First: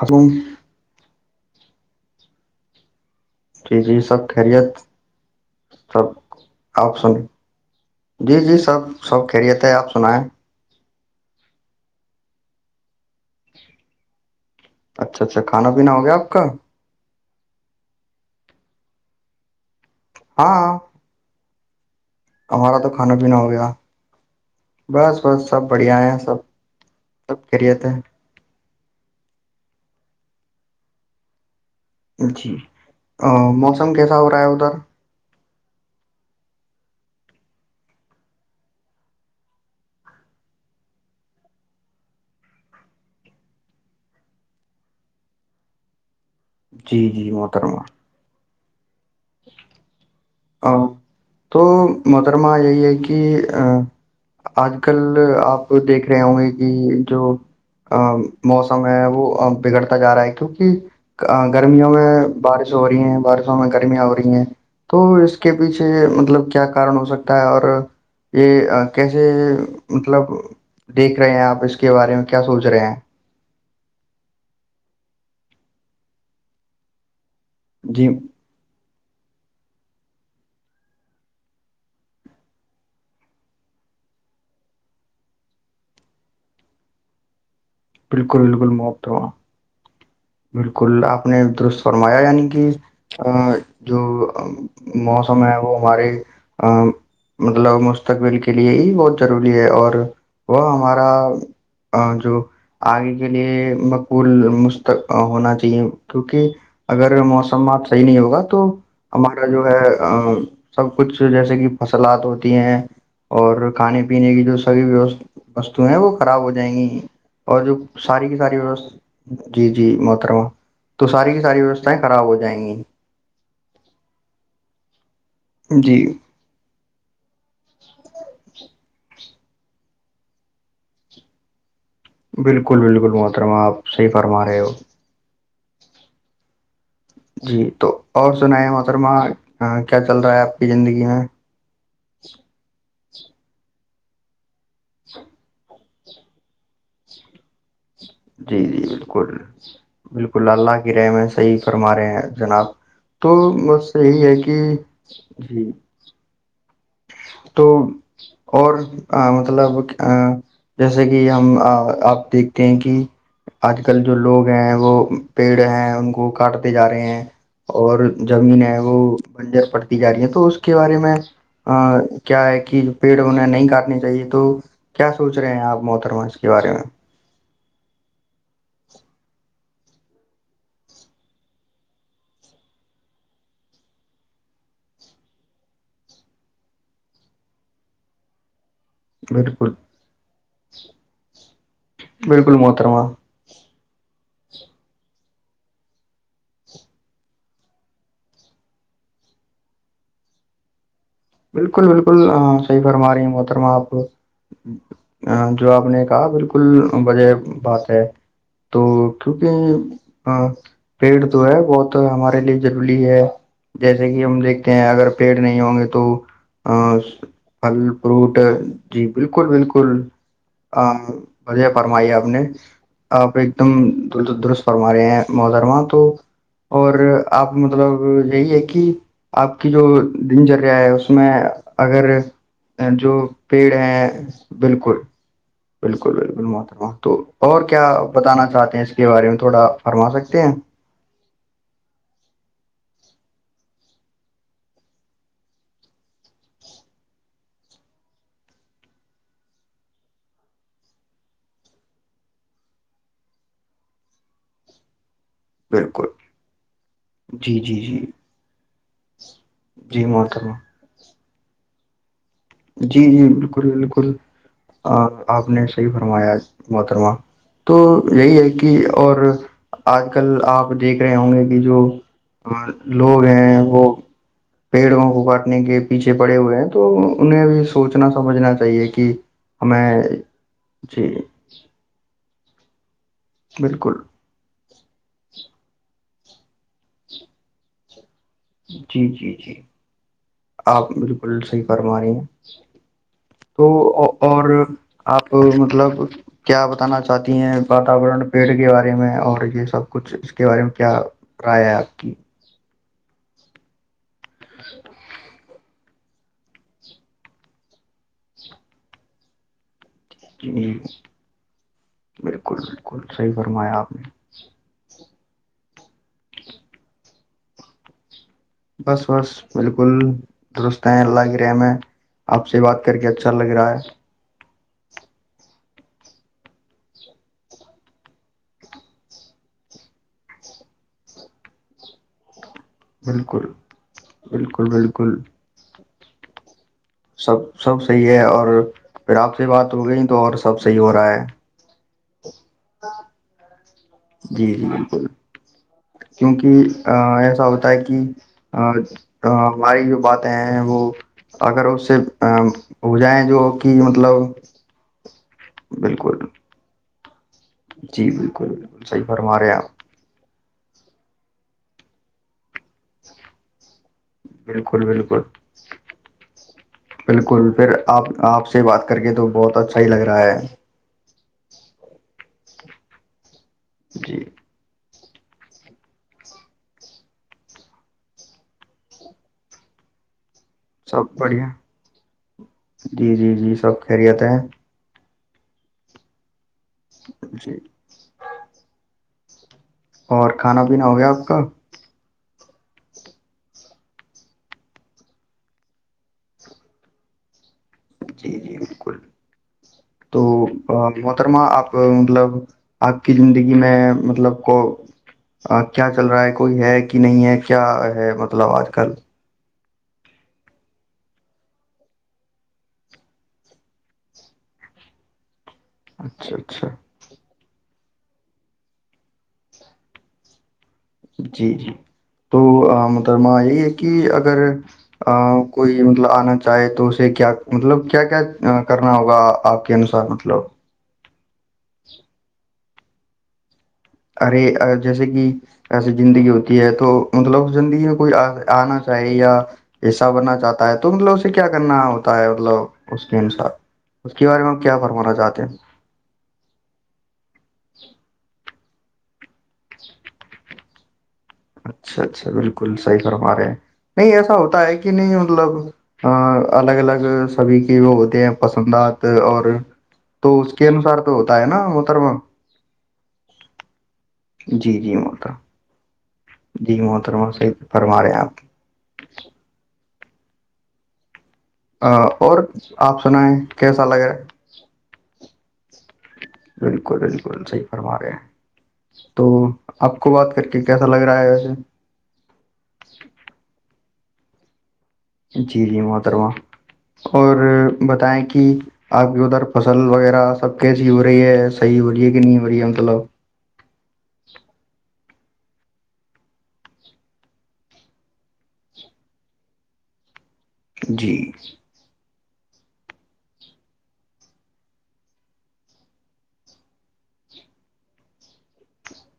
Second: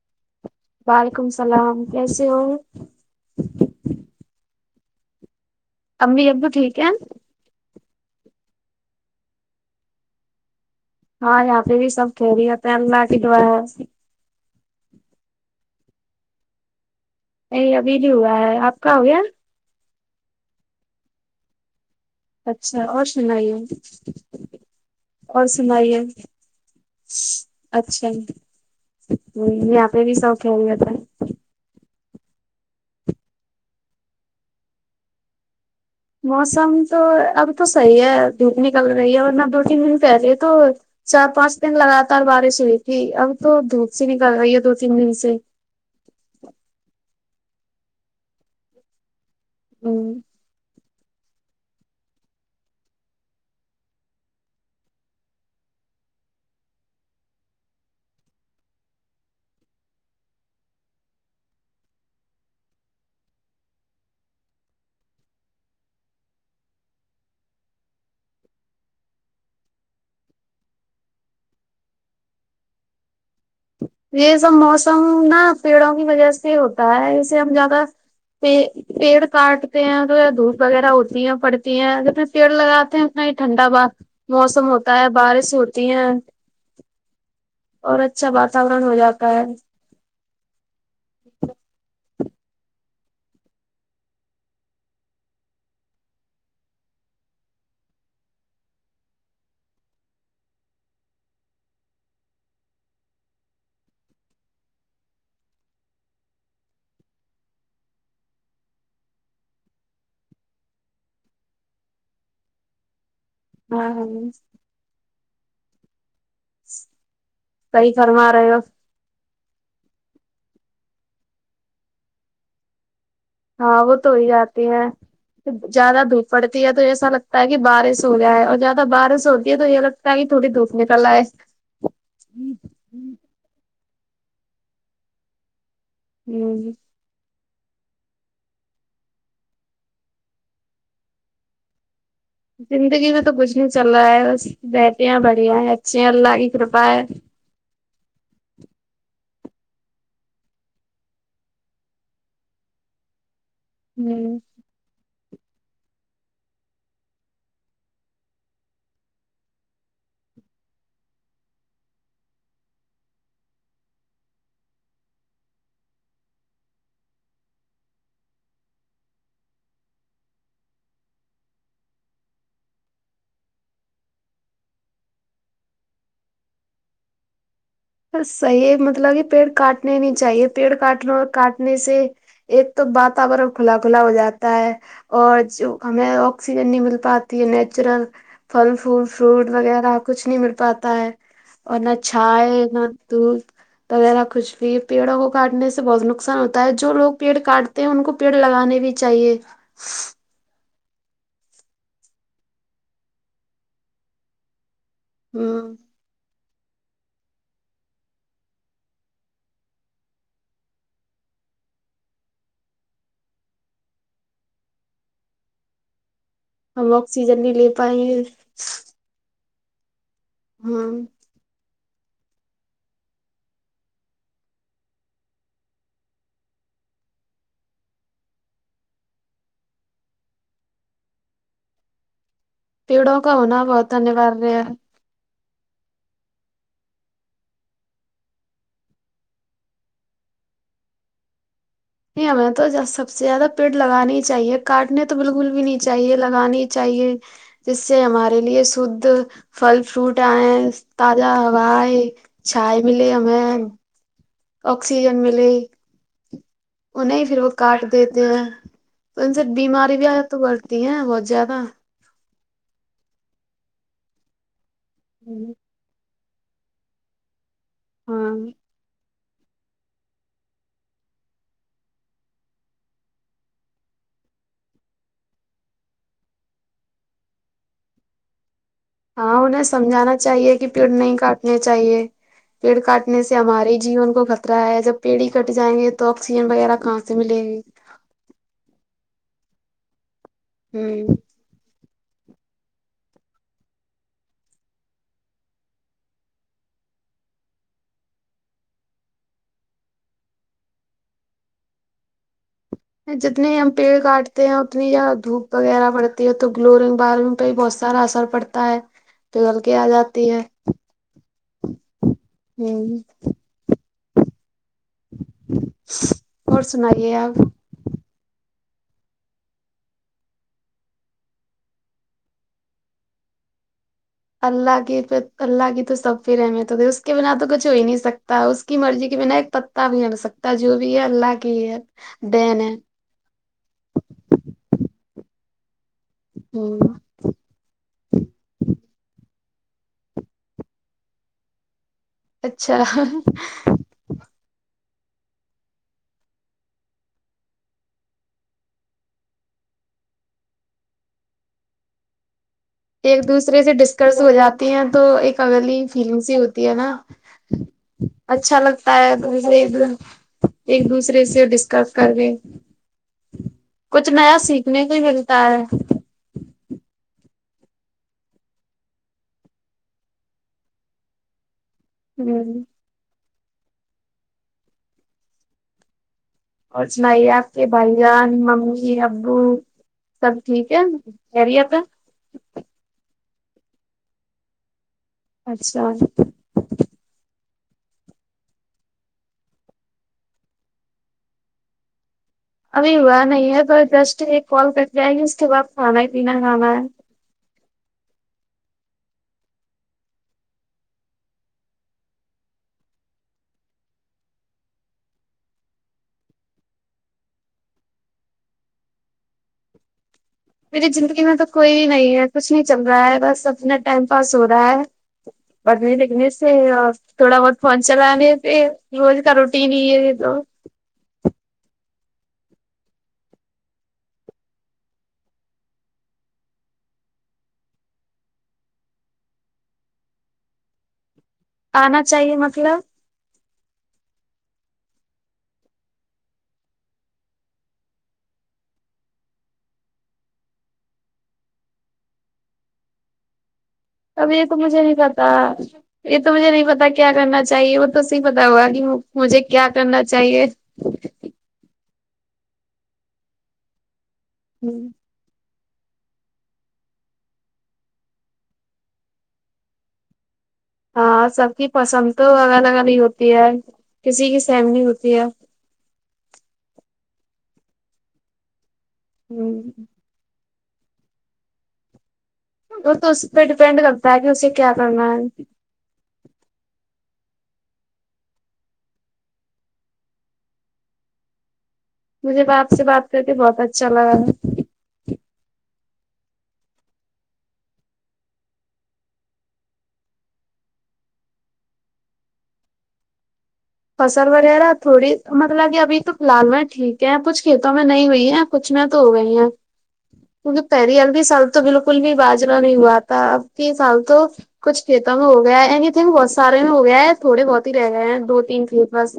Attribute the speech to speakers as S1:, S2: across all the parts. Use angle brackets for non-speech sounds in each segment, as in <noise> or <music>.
S1: اب
S2: وعلیکم السلام کیسے ہوں
S1: جی جی سب خیریت سب
S2: امی ابو ٹھیک ہے
S1: آپ سنی جی جی سب سب خیریت ہے آپ سنائیں
S2: ہاں یہاں پہ بھی سب کھی رہتے انلہا کی
S1: اچھا اچھا کھا پینا ہو گیا آپ کا
S2: یہ ابھی بھی ہوا ہے آپ کا ہو گی
S1: ہاں ہمارا
S2: اچھا
S1: تو
S2: اور
S1: کھانا پینا ہو
S2: سنائیے
S1: گیا بس
S2: اور
S1: بس سب بڑھیا
S2: سنائیے
S1: ہے سب سب خیریت ہے
S2: اچھا یہاں پہ بھی شوق ہے بت
S1: جی موسم کیسا ہو رہا ہے ادھر
S2: موسم تو اب تو صحیح ہے دھوپ نکل رہی ہے ورنہ دو تین دن پہلے تو چار پانچ دن لگاتار بارش ہوئی تھی اب تو دھوپ سی نکل رہی ہے دو تین دن سے
S1: جی جی محترمہ
S2: ہوں
S1: تو مدرمہ یہی ہے کہ ا آج کل آپ دیکھ رہے ہوں گے کہ جو ا موسم ہے وہ بگڑتا جا رہا ہے کیونکہ گرمیوں میں بارش ہو رہی ہیں بارشوں میں گرمیاں ہوی تو اس کے پیچھے مطلب کیا کارن ہو سکتا ہے اور یہ کیسے مطلب دیکھ رہے ہیں آپ اس کے بارے میں کیا سوچ رہے ہیں
S2: یہ سب موسم نا پیڑوں کی وجہ سے ہوتا ہے اسے ہم زیادہ
S1: جی
S2: پ پیڑ کاٹتے ہیں تو دھوپ وغیرہ ہوتی ہے پڑتی ہیں جتنے پیڑ لگاتے ہیں اتنا ہی ٹھنڈا بات موسم ہوتا ہے بارش ہوتی ہیں اور اچھا
S1: بالکل بالکل
S2: واتورن ہو
S1: محترمہ
S2: جاتا ہے
S1: بالکل آپ نے درست فرمایا یعنی کہ ا جو موسم ہے وہ ہمارے ا مطلب مستقبل کے لیے یہ بہت ضروری ہے اور وہ ہمارا جو آگے کے لیے مقبول ہونا چاہیے کیکہ اگر موسم بات صحیح نہیں ہوگا تو ہمارا جو ہے سب کچھ جیسے کہ فصلات ہوتی ہیں اور
S2: ہاں
S1: کھانے
S2: ہاں
S1: پینے کی جو ساری وو وستو ہیں وہ خراب ہو جائیں گی اور جو
S2: صحیح
S1: ساری
S2: فرما
S1: کی
S2: رہے
S1: ساری
S2: ہو
S1: و جی جی محترما تو ساری کی ساری ویوستھائیں خراب ہو جائیں گی
S2: ہاں وہ تو ہی جاتی ہیں
S1: جی
S2: زیادہ دھپ پڑتی ہے تو ایسا لگتا ہے کہ بارش ہو جائے اور زیادہ بارش ہوتی ہے تو یہ لگتا ہے کہ تھوڑی دھوپ نکل آئے
S1: بالکل بالکل محترما آپ صحی فرما رہے ہو
S2: ہوں
S1: جی تو اور سنیں محترمہ کیا چل رہا ہے آپ کی زندگی میں
S2: زندگی میں تو کچھ نہیں چل رہا ہے بس بہتےے ہیں بڑھیا ہے اچھے ہیں اللہ کی کرپا ہے
S1: جی جی بالکل بالکل اللہ کی رحم صحیح فرما رہے ہیں جناب تو بس یہی ہے
S2: ہوں
S1: کہ جی تو اور مطلب ا جیسے کہ ہم آپ دیکھتے ہیں کہ آج کل جو لوگ ہیں وہ پیڑ ہیں ان کو کاٹتے جا رہے ہیں اور زمین ہے وہ بنجر پڑتی جا رہی ہے تو اس کے بارے میں ا کیا ہے کہ پیڑ انہیں نہیں کاٹنے چاہیے تو کیا سوچ رہے ہیں آپ محترما اس کے بارے میں
S2: صحیح مطلب کہ پیڑ کاٹنے نہیں چاہیے پیڑ کاٹنا اور کاٹنے سے ایک تو واتورن کھلا کھلا ہو جاتا ہے اور جو ہمیں آکسیجن نہیں مل پاتی ہے نیچرل پھل فول فروٹ
S1: بالکل
S2: وغیرہ کچھ نہیں مل پاتا ہے اور نہ
S1: بالکل
S2: چھائے نہ
S1: محترما
S2: دودھ وغیرہ کچھ بھی پیڑوں کو کاٹنے سے بہت نقصان ہوتا ہے جو لوگ پیڑ کاٹتے ہیں ان کو پیڑ لگانے بھی چاہیے
S1: بالکل بالکل صحی فرم آ رہی بترم آپ ا
S2: ہ
S1: جو آپ نے کہا بالکل وجہ بات ہے تو کیونکہ ہاں پیڑ جو ہے بہت ہمارے لیے ضروری ہے جیسے کہ ہم دیکھتے ہیں اگر پیڑ نہیں ہوں گے تو
S2: ہم آکسیجن نہیں لے
S1: پھل
S2: پائیں گے
S1: فروٹ جی بالکل بالکل
S2: ہوں
S1: بیا فرمائی آپ نے آپ ایک دم درست فرما رہے ہیں محرماں تو اور آپ مطلب یہی ہے کہ آپ کی جو دن چریا ہے اس اس میں اگر جو
S2: پیڑوں کا ہونا
S1: پیڑ
S2: بہت
S1: ہے
S2: انواریہ ہے
S1: بالکل بالکل بالکل محترمہا تو اور کیا بتانا چاہتے ہیں اس کے بارے میں تھوڑا فرما سکتے ہیں
S2: نہیں ہمیں تو سب سے زیادہ پیڑ لگانے ہی چاہیے کاٹنے تو بالکل بھی نہیں چاہیے لگانا ہی چاہیے جس سے ہمارے لیے شھ پھل فروٹ آئے تازہ ہوا چائے ملے ہمیں آکسیجن ملے
S1: بالکل
S2: وہ نہیں پھر وہ
S1: جی جی
S2: کاٹ
S1: جی
S2: دیتے ہیں تو ان سے بیماری
S1: جی
S2: بھی تو
S1: محترمہ
S2: بڑتی ہے بہت زیادہ
S1: جی جی بالکل بالکل آپ نے صحیح فرمایا محترمہ تو یہی ہے
S2: ہاں
S1: کہ اور آج کل آپ دیکھ رہے ہوں گے کہ جو لوگ ہیں وہ پیڑوں کو کاٹنے کے پیچھے پڑے ہوئے ہیں تو انہیں بھی سوچنا سمجھنا چاہیے کہ
S2: ہاں انہیں
S1: ہمیں
S2: سمجھانا چاہیے کہ پیڑ
S1: جی
S2: نہیں کاٹ چاہیے پیڑ کاٹنے سے ہمارے
S1: بالکل
S2: جیون کو خطرہ ہے جب پیڑھی کٹ جائیں گے تو آکسیجن وغیرہ کہاں سے ملے گی
S1: جی جی جی آپ بالکل صحیح فرما رہی ہیں تو اور آپ مطلب کیا بتانا چاہتی ہیں واتورن پیڑ کے بارے میں اور یہ سب کچھ اس کے بارے میں کیا کرائے آپ کی
S2: جتنی ہم پیڑ کاٹتے ہیں اتنی یا دھوپ وغیرہ پڑتی ہے تو گلورنگ بارگ پہ بھی بہت سارا اثر پڑتا ہے پگل کے آ جات
S1: جی بالکل
S2: ہ
S1: بالکل صحیح فرمایا آپ نے
S2: اور سنائیے آپ
S1: بس بس بالکل درست ہیں اللہ کی رحم ہے آپ سے بات کر کے اچھا لگ رہا ہے
S2: اللہ کی پ اللہ کی تو سب پھر رحمیت ہو اس کے بنا تو کچھ ہو ہی نہیں سکتا اس کی مرضی کے بنا ایک تا بھی ہ سکتا جو بھی ہے اللہ کی ہی ہے دن ہے
S1: بالکل بالکل بالکل
S2: ھمم
S1: سب سب صحیح ہے اور پھر آپ سے بات ہو گئی تو اور سب صحیح ہو رہا ہے
S2: اچھا
S1: جی جی بالکل کیونکہ ایسا ہوتا ہے کہ ہماری جو باتیں ہیں وہ اگر اس سے ہو
S2: ایک
S1: جائیں جو
S2: دوسرے
S1: کہ
S2: سے
S1: مطلب
S2: ڈسکرس ہو جاتی ہیں تو ایک اگلی
S1: بالکل
S2: فیلنگ س ہی ہوتی ہے نا
S1: جی بالکل
S2: اچھا
S1: بالکل
S2: لگتا
S1: صحیح
S2: ہے
S1: فرما رہے ہیں
S2: مے
S1: آپ
S2: ایک دن ایک دوسرے سے ڈسکس کر کے کچھ نیا
S1: بالکل
S2: سیکھنے کو
S1: بالکل
S2: ملتا ہے
S1: بالکل پھر آپ آپ سے بات کر کے تو بہت اچھا ہی لگ رہا ہے
S2: ھمم
S1: جی
S2: اور سنائیے آپ کے بھائی جان ممی ابو سب ٹھیک ہے
S1: سب بڑھیا
S2: ارییاپ <unintelligible>
S1: جی جی جی سب خیریت ہے
S2: اچھا
S1: جی اور کھانا پینا ہو گیا آپ کا
S2: ابھی ہوا نہیں ہے تو جسٹ ایک کال کرٹ جائے گی اس کے بعد کھانا ہی پینا کھانا ہے
S1: جی جی بالکل تو محترما آپ مطلب آپ کی زندگی میں مطلب کو کیا چل رہا ہے کوئی ہے کہ نہیں ہے کیا ہے مطلب آج کل
S2: میری زندگی میں تو کوئی نہیں ہے کچھ نہیں چل رہا ہے بس اپنا ٹائم پاس ہو رہا ہے بت نہیں لیک نہیں
S1: اچھا
S2: سے
S1: اچھا
S2: تھوڑا بہت فون چلانے پ روز کا روٹین ہی ہے یہ تو
S1: جی جی تو مترمہ یہی ہے کہ اگر کوئی مطلب آنا چاہے تو اسے کیا مطلب کیا کیا کرنا ہوگا آپ کے انوسار مطلب
S2: آنا چاہیے مطلب
S1: ارے جیسے کہ ایسی زندگی ہوتی ہے تو مطلب زندگی میں کوئی آنا چاہے یا حصہ بننا چاہتا ہے تو مطلب اسے کیا کرنا ہوتا ہے مطلب اس کے انسار اس کے
S2: اب
S1: بارے
S2: یہ
S1: میں
S2: تو
S1: ہم کیا
S2: مجھے نہیں
S1: فرمانا
S2: پتا
S1: چاہتے ہیں
S2: یہ تو مجھے نہیں پتا کیا کرنا چاہیے وہ تو صی پتا ہوا کہ مجھے کیا کرنا چاہیے ہ
S1: اچھا اچھا بالکل صحیح فرما رہے ہیں نہیں ایسا ہوتا ہے کہ نہیں مطلب ہ الگ الگ سبھی کے وہ ہوتے ہیں پسندات اور تو اس کے انوسار تو
S2: ہاں
S1: ہوتا ہے
S2: سب
S1: نا
S2: کی پسند
S1: محترما
S2: تو الگ الگ ہی ہوتی ہے کسی کی سیم
S1: جی
S2: نہیں
S1: جی
S2: ہوتی ہے
S1: محترم جی محترمہ صح سے فرماے ہیں آپ
S2: ہوں
S1: ہ اور
S2: وہ
S1: آپ
S2: تو اس
S1: سنیں
S2: پہ ڈیپینڈ
S1: کیسا لگ
S2: کرتا
S1: رہا
S2: ہے کہ اسے کیا کرنا ہے
S1: بالکل بالکل صحی فرما رہے ہیں تو آپ کو بات کر کے کیسا لگ رہا ہے ویسے
S2: مجھے باپ سے بات کرتے بہت اچھا لگا
S1: جی جی محترواں اور بتائیں کہ آپ کی ادھر فصل وغیرہ سب کیسی ہو رہی ہے صحیح ہو رہی ہے کہ نہیں ہو رہی ہے مطلب
S2: فصل وغیرہ تھوڑی مطلب کہ ابھی تو فی الحال میں ٹھیک ہے کچھ کھیتوں میں نہیں ہوئی ہے کچھ میںں تو ہو گئی ہیں کیونکہ پہری الوھی
S1: جی
S2: سال تو بو کل بھی باجرا نہیں ہوا تھا اب کی سام تو کچھ کھیتوں میں ہو گیا ہے ا تھنک بہت سارے میں ہو گیا ہے تھوڑے بہت ہی رہ گئے ہیں دو تین ف بس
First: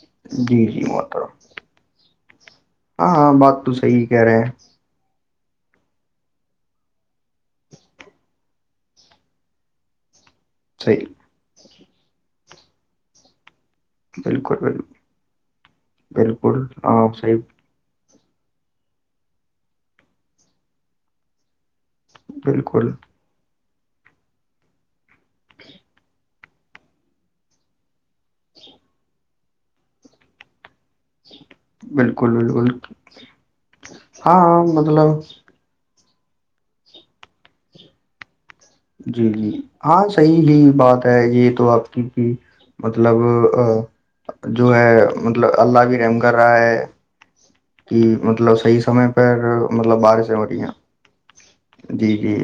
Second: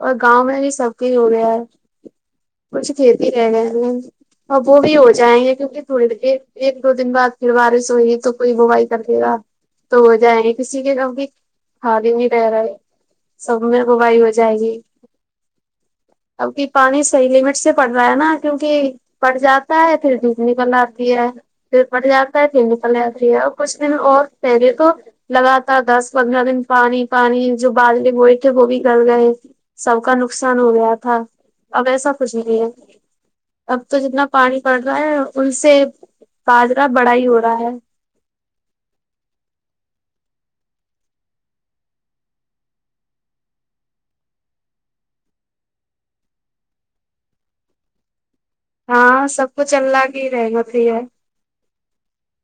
S2: اور گاؤں
S1: جی
S2: میں بھی
S1: جی
S2: سب کے ہو
S1: محترم
S2: گیا ہے پچھ
S1: ہاں ہاں
S2: کھیتی ہے
S1: بات تو
S2: گ
S1: صحیح کہہ رہے ہیں
S2: ہب بھی ہو جائیں گے کیونکہ تھوڑی ایک دو دن بعد پھر بارش ہوئی تو کوئی بوائی کر لے گا تو ہو جائیں گے کسی کے
S1: صحیح
S2: گم کی کھا بھی نہیں رہ رہے سب میں ببائی ہو
S1: بالکل
S2: جائے گی
S1: بال
S2: اب
S1: بالکل
S2: کہ پانی
S1: ہاں
S2: صحیح لمٹ سے پڑ رہا ہے نا کیونکہ پٹ جاتا ہے پھر ج نکل آتی ہے پھر پٹ جاتا ہے پھر
S1: بالکل
S2: نکل آ اور کچھ دن اور پہلے تو لگاتار دس پندرہ دن پانی پانی جو بالٹی وہئے تھے وہ بھی کر گئے سب کا نقصان ہو گیا تھا اب ایسا کچھ
S1: بالکل
S2: نہیں ہے
S1: بالکل
S2: اب تو جتنا
S1: ہاں
S2: پانی
S1: ہاں،
S2: پڑ رہا
S1: مطلب
S2: ہے ان سے باجرا بڑا ہی ہو رہا ہے
S1: جی جی ہاں صحیح ہی بات ہے یہ تو آپ کی کہ مطلب جو ہے مطلب اللہ بھی رحم کر رہا ہے کہ مطلب صحیح سمے
S2: ہاں
S1: پر
S2: سب کچھ
S1: مطلب
S2: اللہ کی
S1: بارشیں ہو رہی ہیں
S2: رحمت ہی ہے
S1: جی جی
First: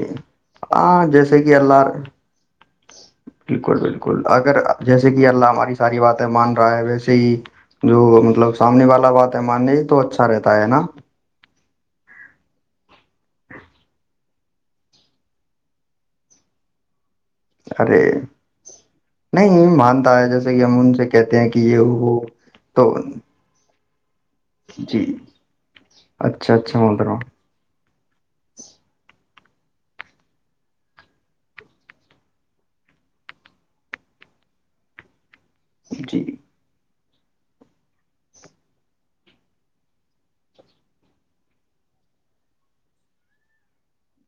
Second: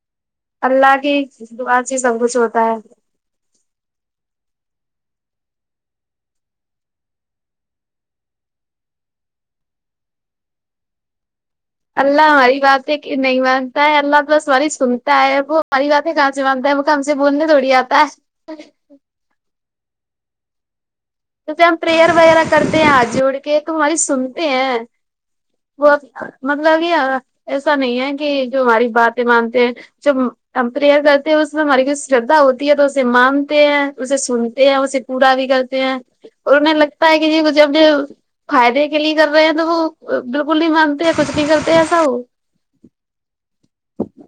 S1: ہاں جیسے
S2: اس
S1: کہ
S2: بعد
S1: اللہ
S2: ہی سب کچھ ہوتا ہے
S1: بالکل بالکل اگر جیسے کہ اللہ ہماری ساری باتیں مان رہا ہے ویسے ہی جو مطلب سامنے والا بات ہے ماننے تو اچھا رہتا ہے نا
S2: اللہ ہماری باتیں نہیں مانتا ہے اللہ بس ہماری سنتا ہے وہ ہماری باتیںان منتا ہے م ہم سے بولنے تھوڑی
S1: ارے
S2: آتا ہے
S1: نہیں مانتا ہے جیسے کہ امن سے کہتے ہیں
S2: تو
S1: کہ
S2: پھر ہم
S1: یہ
S2: پریئر
S1: وہ
S2: وغیرہ کرتے
S1: تو
S2: ہیں ہاتھ جو اڑ کے تمہاری سن ہیں
S1: جی
S2: وہ
S1: اچھا اچھا
S2: مطلب یہ
S1: محترم
S2: ایسا نہیں ہے کہ جو ہماری باتیں مانتے ہیں ج کمپیئر کرتے ہیں اس ہماری شردھا ہوتی ہے تو اسے مانتے ہیں اسے سنتے ہیں اسے پورا بھیل
S1: جی
S2: اور انہیں لگتا ہے کہ یہ جب یہ فائدے کے لیے کر رہے ہیں تو وہ بالکل نہیں مانتے ہیں کچھ نہیں کرتے ایسا وہ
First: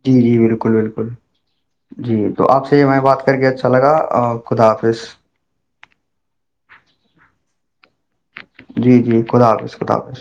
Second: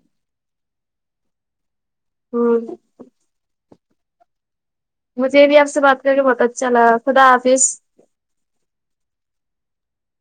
S1: جی جی بالکل بالکل جی تو
S2: ہ
S1: آپ سے میں بات کر کے اچھا اچھا لگا خدافظ
S2: مجھے یہ بھی آپ سے بات کر کے بہت اچھا لگا خدا حافظ
S1: جی جی خدا حاظ خدا حافظ